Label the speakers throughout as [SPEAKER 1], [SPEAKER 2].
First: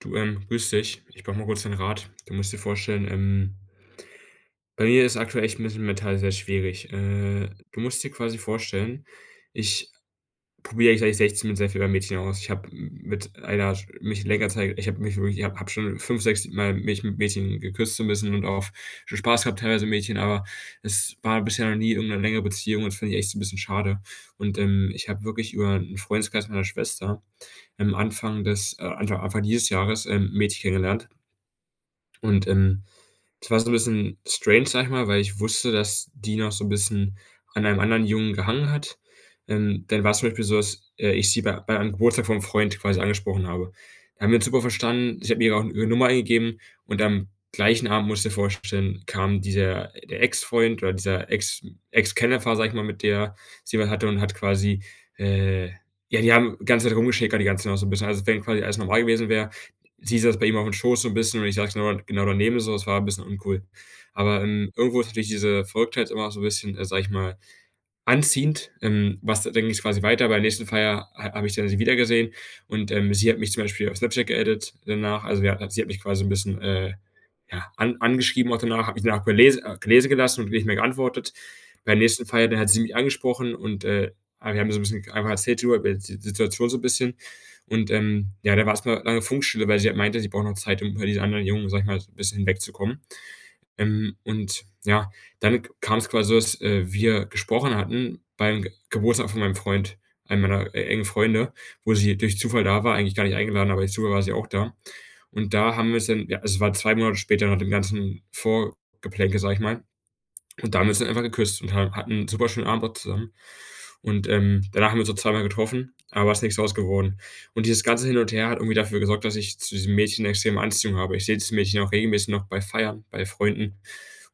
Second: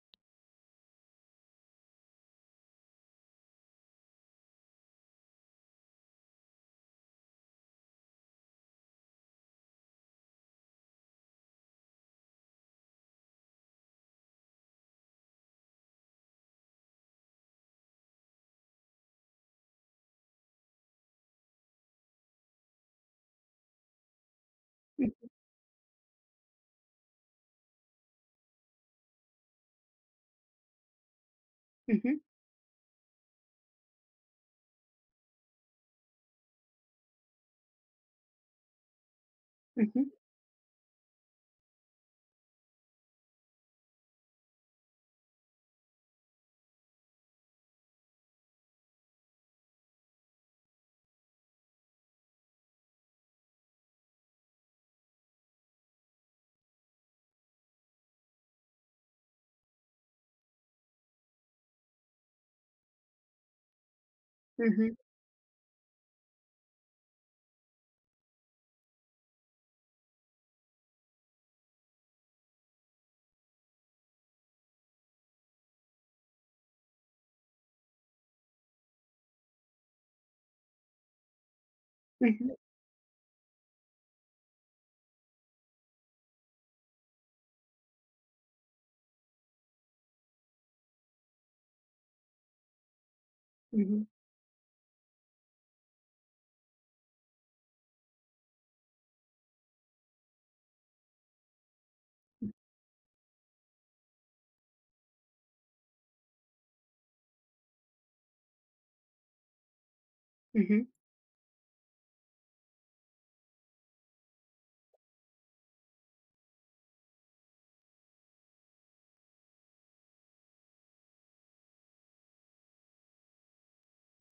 [SPEAKER 1] Du, grüß dich. Ich brauche mal kurz deinen Rat. Du musst dir vorstellen, bei mir ist aktuell echt ein bisschen mental sehr schwierig. Du musst dir quasi vorstellen, ich probiere eigentlich seit ich 16 bin sehr viel bei Mädchen aus. Ich habe mit einer mich länger Zeit ich habe schon 5, 6 Mal mich mit Mädchen geküsst so 'n bisschen und auch schon Spaß gehabt teilweise mit Mädchen, aber es war bisher noch nie irgendeine längere Beziehung und das finde ich echt so 'n bisschen schade. Und, ich habe wirklich über einen Freundeskreis meiner Schwester, Anfang dieses Jahres, 'n Mädchen kennengelernt.
[SPEAKER 2] Mhm,
[SPEAKER 1] Und, das war so ein bisschen strange, sag ich mal, weil ich wusste, dass die noch so ein bisschen an einem anderen Jungen gehangen hat. Ähm,
[SPEAKER 2] mhm,
[SPEAKER 1] dann war's zum Beispiel so, dass, ich sie bei einem Geburtstag von einem Freund quasi angesprochen habe. Da haben wir uns super verstanden. Ich habe mir auch ihre Nummer eingegeben und am gleichen Abend, musst du dir vorstellen, kam dieser der Ex-Freund oder dieser Ex Ex-Kennenlerner, sag ich mal, mit der sie was hatte und hat quasi, äh ja, die haben die ganze Zeit rumgeschickert die ganze Nacht so ein bisschen, als wenn quasi alles normal gewesen wär. Sie saß bei ihm aufm Schoß so ein bisschen und ich saß genau daneben so, das war ein bisschen uncool. Aber,
[SPEAKER 2] mhm,
[SPEAKER 1] irgendwo ist natürlich diese Verrücktheit immer auch so ein bisschen, sage ich mal, anziehend, was denke ich quasi weiter. Bei der nächsten Feier ha habe ich dann sie wieder gesehen und, sie hat mich zum Beispiel auf Snapchat geaddet danach. Also, ja, sie hat mich quasi ein bisschen, ja, an angeschrieben auch danach, hat mich danach gelesen gelassen und nicht mehr geantwortet. Bei der nächsten Feier,
[SPEAKER 2] mhm,
[SPEAKER 1] da hat sie mich angesprochen und, wir haben so ein bisschen einfach erzählt über die Situation so ein bisschen und, ja, da war erst mal lange Funkstille, weil sie halt meinte, sie braucht noch Zeit, um über diese anderen Jungen, sage ich mal, so 'n bisschen hinwegzukommen.
[SPEAKER 2] mhm,
[SPEAKER 1] Und ja, dann kam es quasi so, dass, wir gesprochen hatten beim Ge Geburtstag von meinem Freund, einem meiner, engen Freunde, wo sie durch Zufall da war, eigentlich gar nicht eingeladen, aber durch Zufall war sie auch da. Und da haben wir es dann, ja, es war 2 Monate später nach dem ganzen Vorgeplänkel, sag ich mal, und da
[SPEAKER 2] mhm,
[SPEAKER 1] haben wir uns dann einfach geküsst und ha hatten 'n super schönen Abend auch zusammen. Und, danach haben wir uns noch zweimal getroffen, aber es ist nichts draus geworden. Und dieses ganze Hin und Her hat irgendwie dafür gesorgt, dass ich zu diesem Mädchen 'ne extreme Anziehung habe. Ich sehe dieses Mädchen auch regelmäßig noch bei Feiern, bei Freunden.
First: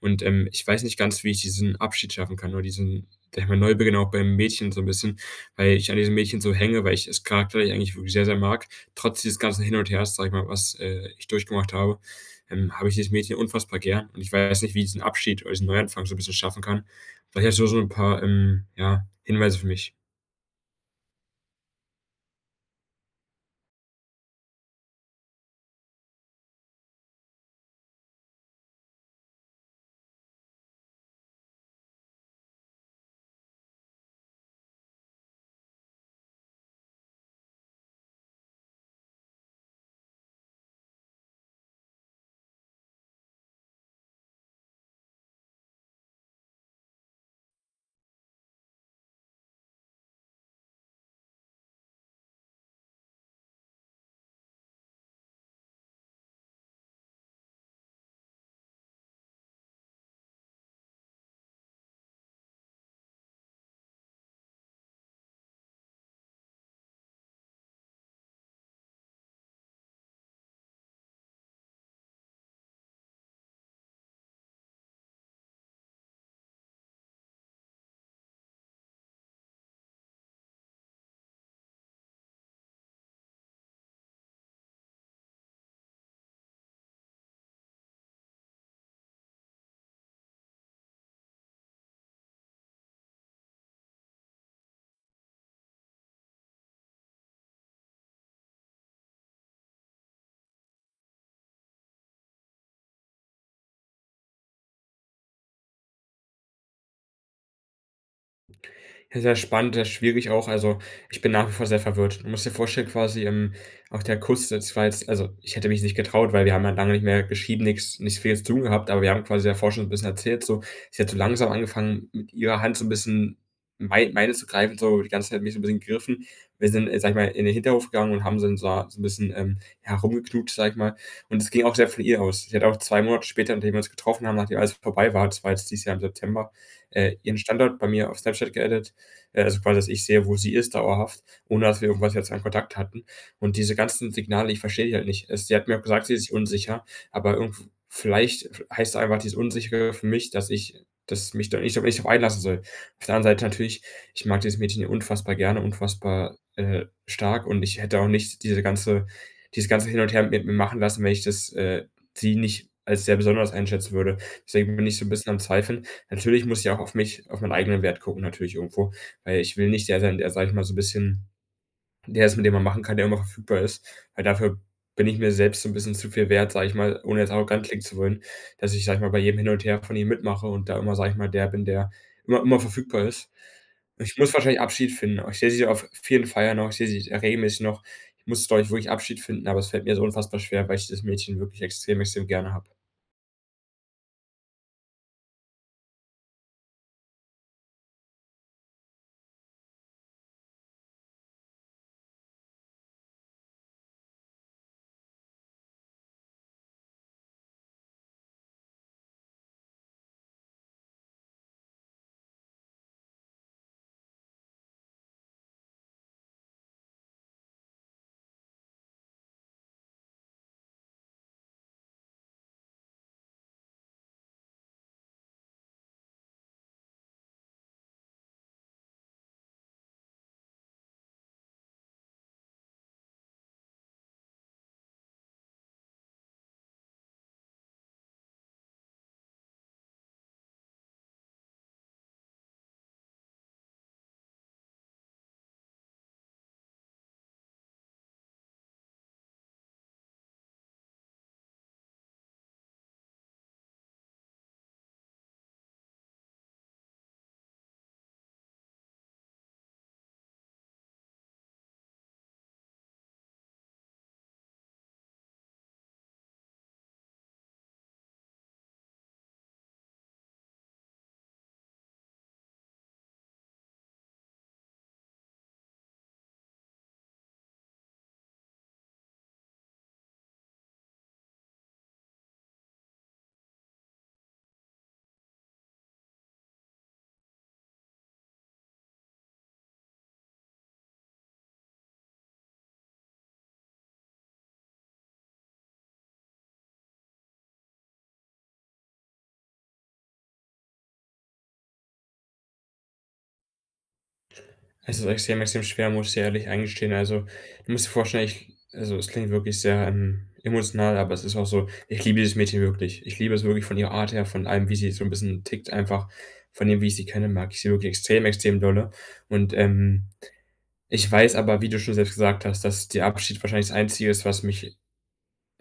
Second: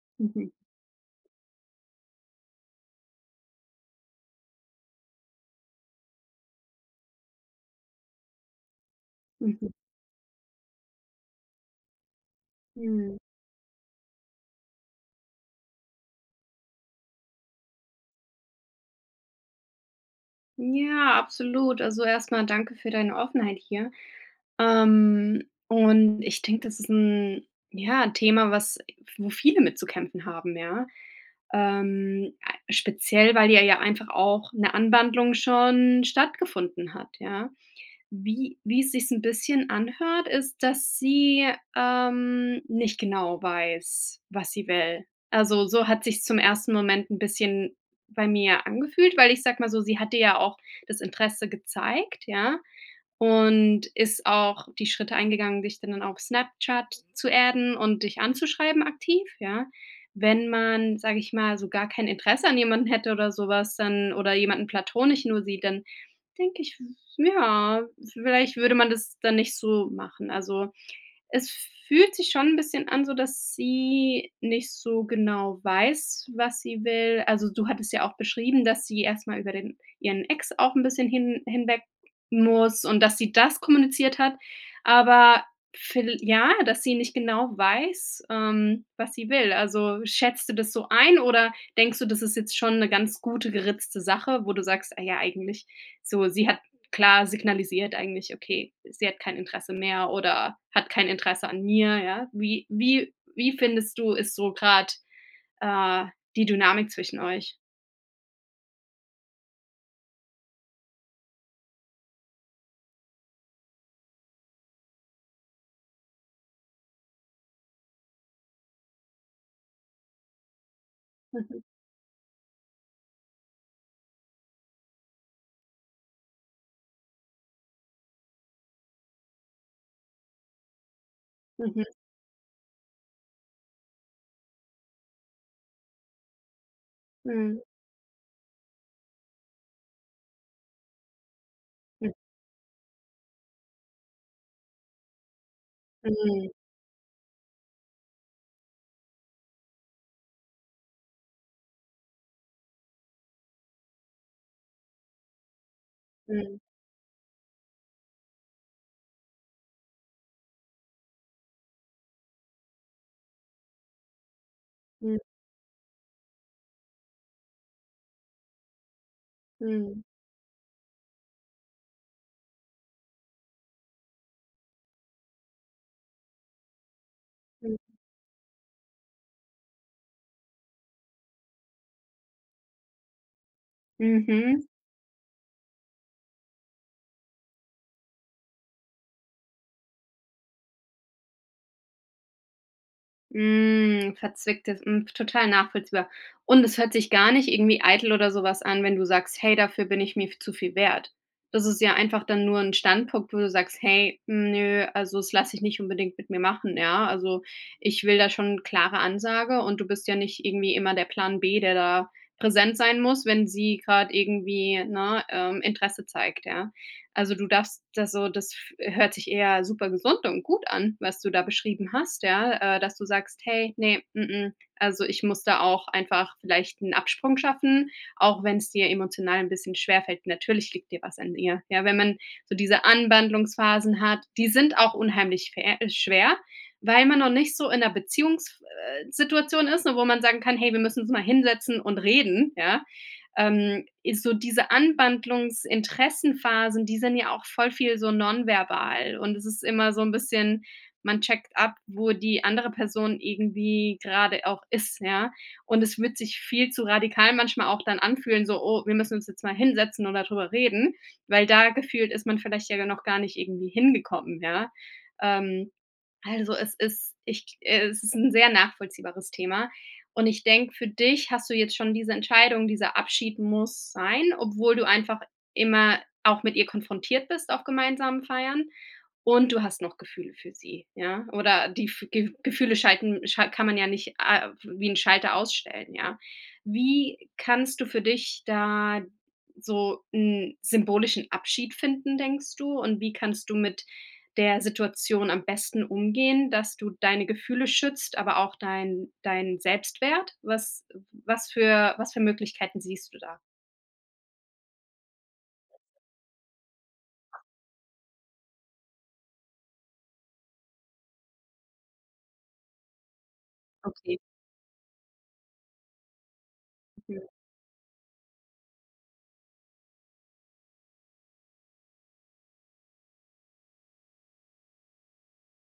[SPEAKER 1] Und,
[SPEAKER 2] mhm,
[SPEAKER 1] ich weiß nicht ganz, wie ich diesen Abschied schaffen kann oder diesen, sage ich mal, Neubeginn auch beim Mädchen so ein bisschen, weil ich an diesem Mädchen so hänge, weil ich es charakterlich eigentlich wirklich sehr, sehr mag, trotz dieses ganzen
[SPEAKER 2] mhm,
[SPEAKER 1] Hin und Hers, sage ich mal, was, ich durchgemacht habe. Habe ich dieses
[SPEAKER 2] mhm.
[SPEAKER 1] Mädchen unfassbar gern und ich weiß nicht, wie ich diesen Abschied oder diesen Neuanfang so ein bisschen schaffen kann. Vielleicht hast du so ein paar, ja, Hinweise für mich.
[SPEAKER 2] Ja, absolut. Also, erstmal danke für deine Offenheit hier. Und ich denke, das ist ein Thema, was wo viele mit zu kämpfen haben, ja. Ähm, speziell, weil ja einfach auch eine Anwandlung schon stattgefunden hat, ja. Wie es sich ein bisschen anhört, ist, dass sie, nicht genau weiß, was sie will. Also, so hat sich zum ersten Moment ein bisschen bei mir angefühlt, weil ich sag mal so, sie hatte ja auch das Interesse gezeigt, ja? Und ist auch die Schritte eingegangen, dich dann auf Snapchat zu adden und dich anzuschreiben aktiv, ja. Wenn man, sage ich mal, so gar kein Interesse an jemanden hätte oder sowas dann oder jemanden platonisch nur sieht, dann denke ich, ja, vielleicht würde man das dann nicht so machen. Also, es fühlt sich schon ein bisschen an, so dass sie nicht so genau weiß, was sie will. Also, du hattest ja auch beschrieben, dass sie erst mal über den ihren Ex auch ein bisschen hinweg muss und dass sie das kommuniziert hat, aber viell ja, dass sie nicht genau weiß, was sie will. Also, schätzt du das so ein oder denkst du, das ist jetzt schon eine ganz gute, geritzte Sache, wo du sagst: „Ah ja, eigentlich so, sie hat klar signalisiert eigentlich, okay, sie hat kein Interesse mehr oder hat kein Interesse an mir, ja? Wie findest du, ist so gerade äh, die Dynamik zwischen euch?
[SPEAKER 1] Ja, sehr spannend, sehr schwierig auch. Also, ich bin nach wie vor sehr verwirrt. Du musst dir vorstellen quasi, auch der Kuss, das war jetzt, also, ich hätte mich nicht getraut, weil wir haben ja lange nicht mehr geschrieben, nichts, nicht viel zu tun gehabt, aber wir haben quasi davor schon ein bisschen erzählt, so. Sie hat so langsam
[SPEAKER 2] Mhm,
[SPEAKER 1] angefangen, mit ihrer Hand so ein bisschen meine zu greifen, so die ganze Zeit mich so ein bisschen gegriffen. Wir sind, sage ich mal, in den Hinterhof gegangen und haben dann so 'n bisschen, ja, rumgeknutscht, sage ich mal. Und es ging auch
[SPEAKER 2] mhm,
[SPEAKER 1] sehr von ihr aus. Sie hat auch 2 Monate später, nachdem wir uns getroffen haben, nachdem alles vorbei war, das war jetzt dieses Jahr im September, ihren
[SPEAKER 2] mhm,
[SPEAKER 1] Standort bei mir auf Snapchat geaddet, also quasi, dass ich sehe, wo sie ist dauerhaft, ohne dass wir
[SPEAKER 2] mhm,
[SPEAKER 1] irgendwas jetzt an Kontakt hatten. Und diese ganzen Signale, ich verstehe die halt nicht. Es, sie hat mir auch gesagt, sie ist sich unsicher, aber irgendwo, vielleicht heißt einfach dieses Unsichere für mich, dass ich, dass mich da nicht, so, nicht drauf einlassen soll. Auf der anderen Seite natürlich, ich mag dieses Mädchen unfassbar gerne, unfassbar,
[SPEAKER 2] mhm,
[SPEAKER 1] stark, und ich hätte auch nicht diese ganze, dieses ganze Hin und Her mit mir machen lassen, wenn ich das sie nicht als sehr besonders einschätzen würde. Deswegen bin ich so ein
[SPEAKER 2] mhm,
[SPEAKER 1] bisschen am Zweifeln. Natürlich muss ich auch auf mich, auf meinen eigenen Wert gucken, natürlich irgendwo. Weil ich will nicht der
[SPEAKER 2] mhm,
[SPEAKER 1] sein, der, sag ich mal, so ein bisschen der ist, mit dem man machen kann, der immer verfügbar ist. Weil dafür bin ich mir selbst so ein bisschen zu viel wert, sag ich mal, ohne jetzt arrogant klingen zu wollen, dass ich, sag ich mal, bei jedem Hin und Her von ihm mitmache und da immer, sag ich mal, der bin, der immer verfügbar ist. Ich
[SPEAKER 2] mhm,
[SPEAKER 1] muss wahrscheinlich
[SPEAKER 2] mhm.
[SPEAKER 1] Abschied finden. Ich sehe sie auf vielen Feiern noch, ich sehe sie regelmäßig noch. Ich muss, glaube ich, wirklich Abschied finden, aber es fällt mir so unfassbar schwer, weil ich das Mädchen wirklich extrem, extrem gerne habe.
[SPEAKER 2] Hm, verzwicktes hm, total nachvollziehbar. Und es hört sich gar nicht irgendwie eitel oder sowas an, wenn du sagst: „Hey, dafür bin ich mir zu viel wert.“ Das ist ja einfach dann nur ein Standpunkt, wo du sagst: „Hey, mm, nö, also, das lasse ich nicht unbedingt mit mir machen, ja? Also, ich will da schon eine klare Ansage“, und du bist ja nicht irgendwie immer der Plan B, der da präsent sein muss, wenn sie gerade irgendwie, ne, Interesse zeigt, ja? Also, du darfst da so hört sich eher super gesund und gut an, was du da beschrieben hast, ja, dass du sagst: „Hey, nee, mm, mm, also, ich muss da auch einfach vielleicht einen Absprung schaffen, auch wenn es dir emotional ein bisschen schwerfällt.“ Natürlich liegt dir was an ihr. Ja, wenn man so diese Anwandlungsphasen hat, die sind auch unheimlich fair schwer, weil man noch nicht so in einer Beziehungssituation ist, ne, wo man sagen kann: „Hey, wir müssen uns mal hinsetzen und reden“, ja? Ähm, so diese Anwandlungsinteressenphasen, die sind ja auch voll viel so nonverbal und es ist immer so ein bisschen man checkt ab, wo die andere Person irgendwie gerade auch ist, ja? Und es wird sich viel zu radikal manchmal auch dann anfühlen, so: „Oh, wir müssen uns jetzt mal hinsetzen und da drüber reden“, weil da gefühlt ist man vielleicht ja noch gar nicht irgendwie hingekommen, ja? Ähm also, es ist ich es ist ein sehr nachvollziehbares Thema, und ich denke, für dich hast du jetzt schon diese Entscheidung, dieser Abschied muss sein, obwohl du einfach immer auch mit ihr konfrontiert bist auf gemeinsamen Feiern und du hast noch Gefühle für sie, ja? Oder die f Ge Gefühle schalten schal kann man ja nicht, wie 'n Schalter ausstellen, ja? Wie kannst du für dich da so einen symbolischen Abschied finden, denkst du? Und wie kannst du mit der Situation am besten umgehen, dass du deine Gefühle schützt, aber auch dein Selbstwert? Was für Möglichkeiten siehst du da?
[SPEAKER 1] Es ist extrem, extrem schwer, muss ich dir ehrlich eingestehen. Also, du musst dir vorstellen, ich, also, es klingt wirklich sehr, emotional, aber es ist auch so, ich liebe dieses Mädchen wirklich. Ich liebe es wirklich von ihrer Art
[SPEAKER 2] Okay.
[SPEAKER 1] her, von allem, wie sie so ein bisschen tickt einfach, von dem, wie ich sie kenne, mag ich sie wirklich extrem, extrem dolle. Und, ich weiß aber, wie du schon selbst gesagt hast, dass der Abschied wahrscheinlich das Einzige ist, was mich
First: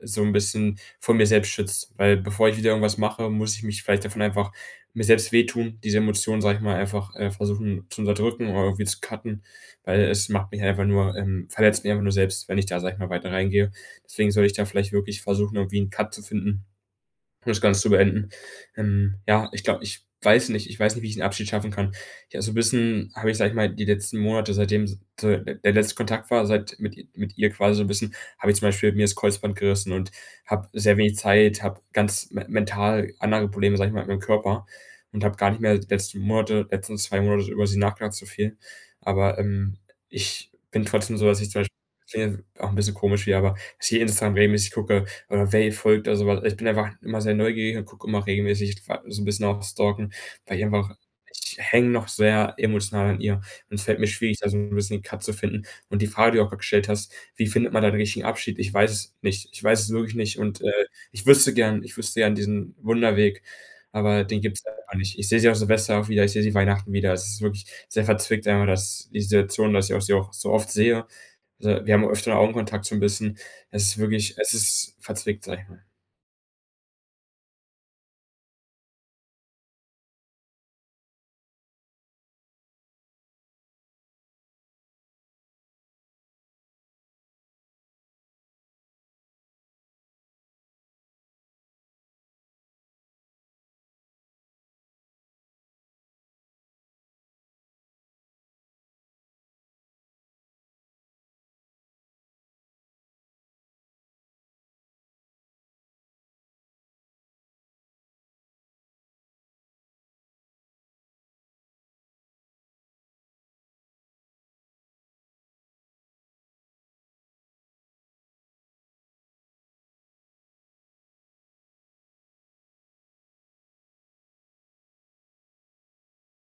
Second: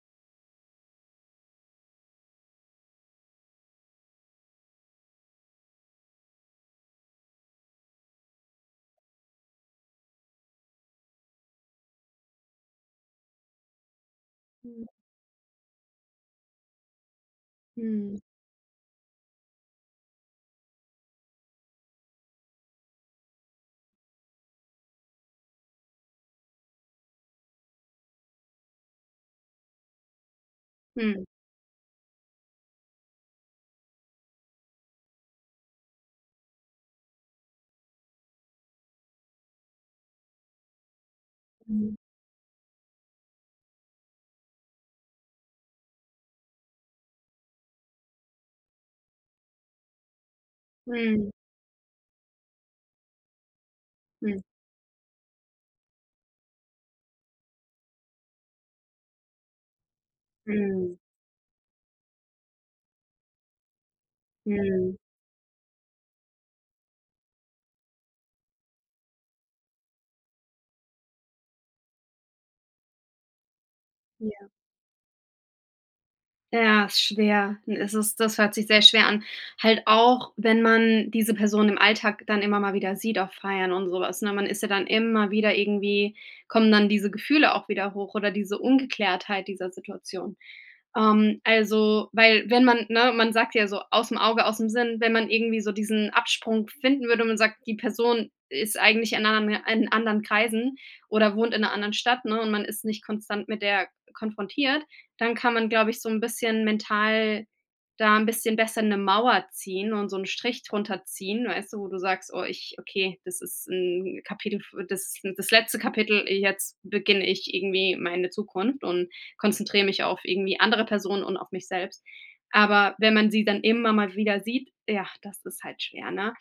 [SPEAKER 1] so ein bisschen vor mir selbst schützt. Weil bevor ich wieder irgendwas mache, muss ich mich vielleicht davon einfach mir selbst wehtun, diese Emotionen, sag ich mal, einfach, versuchen zu unterdrücken oder irgendwie zu cutten, weil es macht mich einfach nur, verletzt mich einfach nur selbst, wenn ich da, sag ich mal, weiter reingehe. Deswegen soll ich da
[SPEAKER 2] Mhm.
[SPEAKER 1] vielleicht wirklich versuchen, irgendwie 'n Cut zu finden, um das Ganze zu
[SPEAKER 2] Mhm.
[SPEAKER 1] beenden. Ja, ich glaube, ich weiß nicht, wie ich den Abschied schaffen kann. Ja, so ein bisschen habe ich, sag ich mal, die letzten Monate, seitdem so der letzte Kontakt war, seit mit ihr quasi so ein bisschen, habe ich zum Beispiel mir das Kreuzband gerissen und habe sehr wenig
[SPEAKER 2] Mhm.
[SPEAKER 1] Zeit, habe ganz mental andere Probleme, sag ich mal, mit meinem Körper und habe gar nicht mehr die letzten Monate, letzten 2 Monate über sie nachgedacht so viel. Aber, ich bin trotzdem so, dass ich zum Beispiel,
[SPEAKER 2] Mhm.
[SPEAKER 1] klingt auch ein bisschen komisch wie, aber dass ich Instagram regelmäßig gucke, oder Vaye folgt oder so was. Ich bin einfach immer sehr neugierig und gucke immer regelmäßig so ein bisschen auch stalken, weil ich einfach,
[SPEAKER 2] Mhm.
[SPEAKER 1] ich hänge noch sehr emotional an ihr und es fällt mir schwierig,
[SPEAKER 2] Mhm.
[SPEAKER 1] da so 'n bisschen den Cut zu finden. Und die Frage, die du auch gerade gestellt hast: „Wie findet man da den richtigen Abschied?“ Ich weiß es nicht. Ich weiß es wirklich nicht und,
[SPEAKER 2] Mhm.
[SPEAKER 1] ich wüsste gern diesen Wunderweg, aber den gibt's einfach
[SPEAKER 2] Mhm.
[SPEAKER 1] nicht. Ich sehe sie auch Silvester auch wieder, ich sehe sie Weihnachten wieder. Es ist wirklich sehr verzwickt, einmal, dass die Situation, dass ich auch sie auch so oft sehe, also, wir haben öfter Augenkontakt so 'n bisschen. Es ist wirklich,
[SPEAKER 2] Ja.
[SPEAKER 1] es ist verzwickt, sage ich mal.
[SPEAKER 2] Ja, ist schwer. Es ist das hört sich sehr schwer an. Halt auch, wenn man diese Person im Alltag dann immer mal wieder sieht auf Feiern und sowas, ne? Man ist ja dann immer wieder irgendwie kommen dann diese Gefühle auch wieder hoch oder diese Ungeklärtheit dieser Situation. Also, weil wenn man ne, man sagt ja so: aus dem Auge, aus dem Sinn“, wenn man irgendwie so diesen Absprung finden würde und man sagt, die Person ist eigentlich in anderen Kreisen oder wohnt in einer anderen Stadt, ne, und man ist nicht konstant mit der konfrontiert, dann kann man, glaube ich, so ein bisschen mental da ein bisschen besser eine Mauer ziehen und so einen Strich drunter ziehen, weißt du, wo du sagst: „Oh, ich okay, das ist ein Kapitel f das das letzte Kapitel, jetzt beginne ich irgendwie meine Zukunft und konzentriere mich auf irgendwie andere Personen und auf mich selbst. Aber wenn man sie dann immer mal wieder sieht, ja, das ist halt schwer, ne?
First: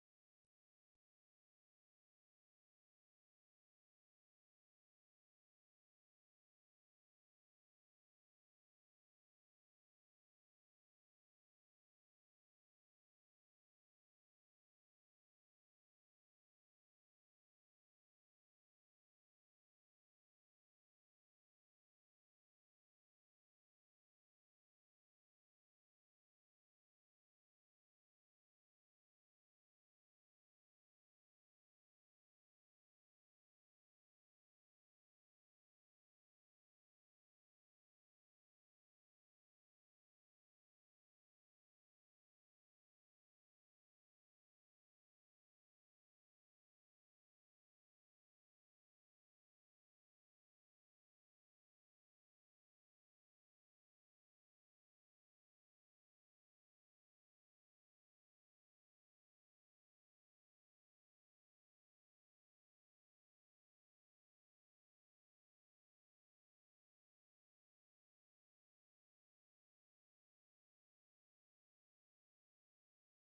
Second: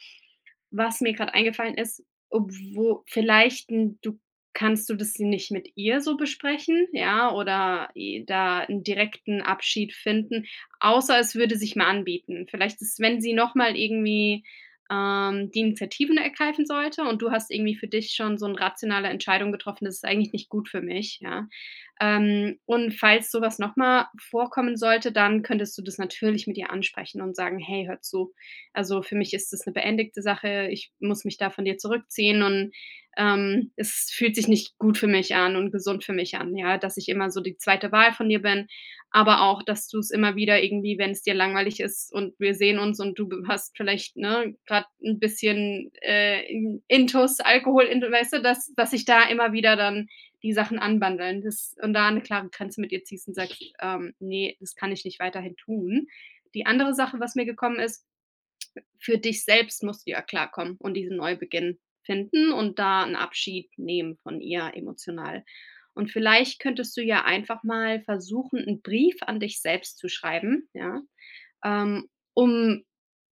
[SPEAKER 2] Was mir gerade eingefallen ist, obwo vielleicht 'n du kannst du das nicht mit ihr so besprechen, ja, oder i da einen direkten Abschied finden, außer es würde sich mal anbieten. Vielleicht ist wenn sie noch mal irgendwie, die Initiativen ergreifen sollte und du hast irgendwie für dich schon so 'ne rationale Entscheidung getroffen: „Das ist eigentlich nicht gut für mich“, ja? Und falls sowas was noch mal vorkommen sollte, dann könntest du das natürlich mit ihr ansprechen und sagen: „Hey, hör zu, also für mich ist das eine beendigte Sache. Ich muss mich da von dir zurückziehen und, es fühlt sich nicht gut für mich an und gesund für mich an, ja, dass ich immer so die zweite Wahl von dir bin, aber auch, dass du es immer wieder irgendwie, wenn es dir langweilig ist und wir sehen uns und du hast vielleicht, ne, gerade ein bisschen, Intus, Alkohol intu weißt du, dass ich da immer wieder dann die Sachen anbandeln, das und da eine klare Grenze mit dir ziehst und sagst: ne, das kann ich nicht weiterhin tun.“ Die andere Sache, was mir gekommen ist, für dich selbst musst du ja klarkommen und diesen Neubeginn finden und da einen Abschied nehmen von ihr emotional. Und vielleicht könntest du ja einfach mal versuchen, einen Brief an dich selbst zu schreiben, ja? ähm, um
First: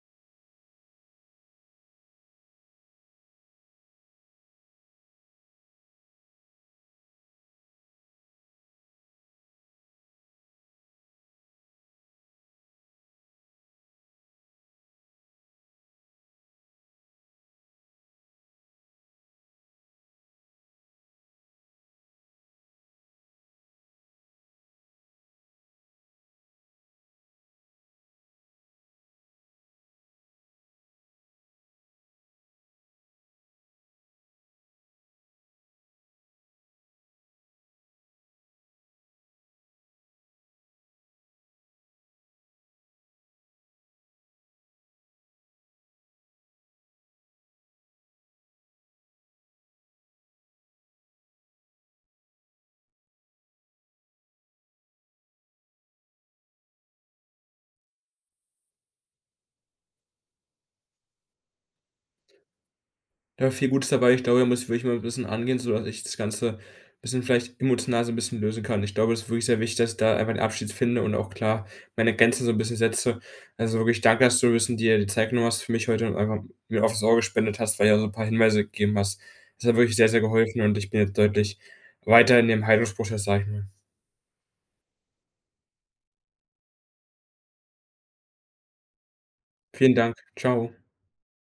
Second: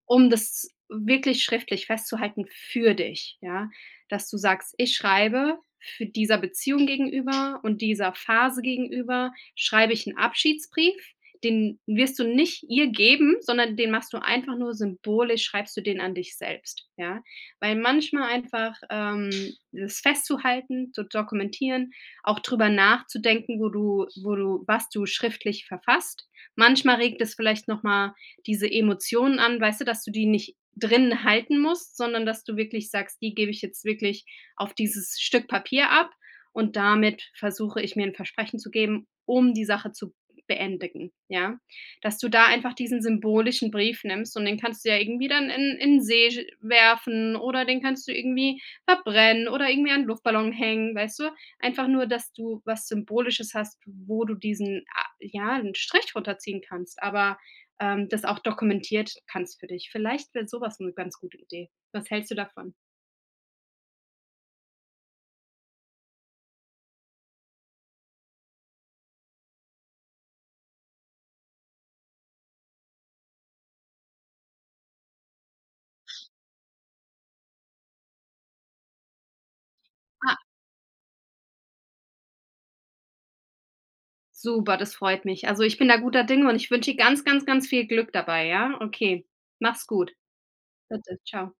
[SPEAKER 2] um das wirklich schriftlich festzuhalten für dich, ja? Dass du sagst: „Ich schreibe für dieser Beziehung gegenüber und dieser Phase gegenüber schreibe ich einen Abschiedsbrief.“ Den wirst du nicht ihr geben, sondern den machst du einfach nur symbolisch, schreibst du den an dich selbst, ja? Weil manchmal einfach, das festzuhalten, zu dokumentieren, auch drüber nachzudenken, wo du was du schriftlich verfasst. Manchmal regt es vielleicht noch mal diese Emotionen an, weißt du, dass du die nicht drin halten musst, sondern dass du wirklich sagst, die gebe ich jetzt wirklich auf dieses Stück Papier ab und damit versuche ich mir ein Versprechen zu geben, um die Sache zu beendigen, ja? Dass du da einfach diesen symbolischen Brief nimmst und den kannst du ja irgendwie dann in 'n See sch werfen oder den kannst du irgendwie verbrennen oder irgendwie an 'n Luftballon hängen, weißt du? Einfach nur, dass du was Symbolisches hast, wo du diesen, ah, ja, einen Strich runterziehen kannst, aber das auch dokumentiert kannst für dich. Vielleicht wäre sowas eine ganz gute Idee. Was hältst du davon?
[SPEAKER 1] Da viel Gutes dabei. Ich glaube, da muss ich wirklich mal 'n bisschen angehen, sodass ich das Ganze bisschen vielleicht emotional so 'n bisschen lösen kann. Ich glaube, es ist wirklich sehr wichtig, dass ich da einfach den Abschied finde und auch klar meine Grenzen so 'n bisschen setze. Also, wirklich danke, dass du 'n bisschen dir die Zeit genommen hast für mich heute und einfach mir offenes Ohr gespendet hast, weil ja so 'n paar Hinweise gegeben hast. Das hat wirklich sehr, sehr
[SPEAKER 2] Ah,
[SPEAKER 1] geholfen und ich bin jetzt deutlich weiter in dem Heilungsprozess, sage ich mal.
[SPEAKER 2] super, das freut mich. Also, ich bin da guter Dinge und ich wünsche dir ganz, ganz, ganz viel Glück dabei, ja? Okay, mach's
[SPEAKER 1] Vielen
[SPEAKER 2] gut.
[SPEAKER 1] Dank. Tschau.
[SPEAKER 2] Bitte, tschau.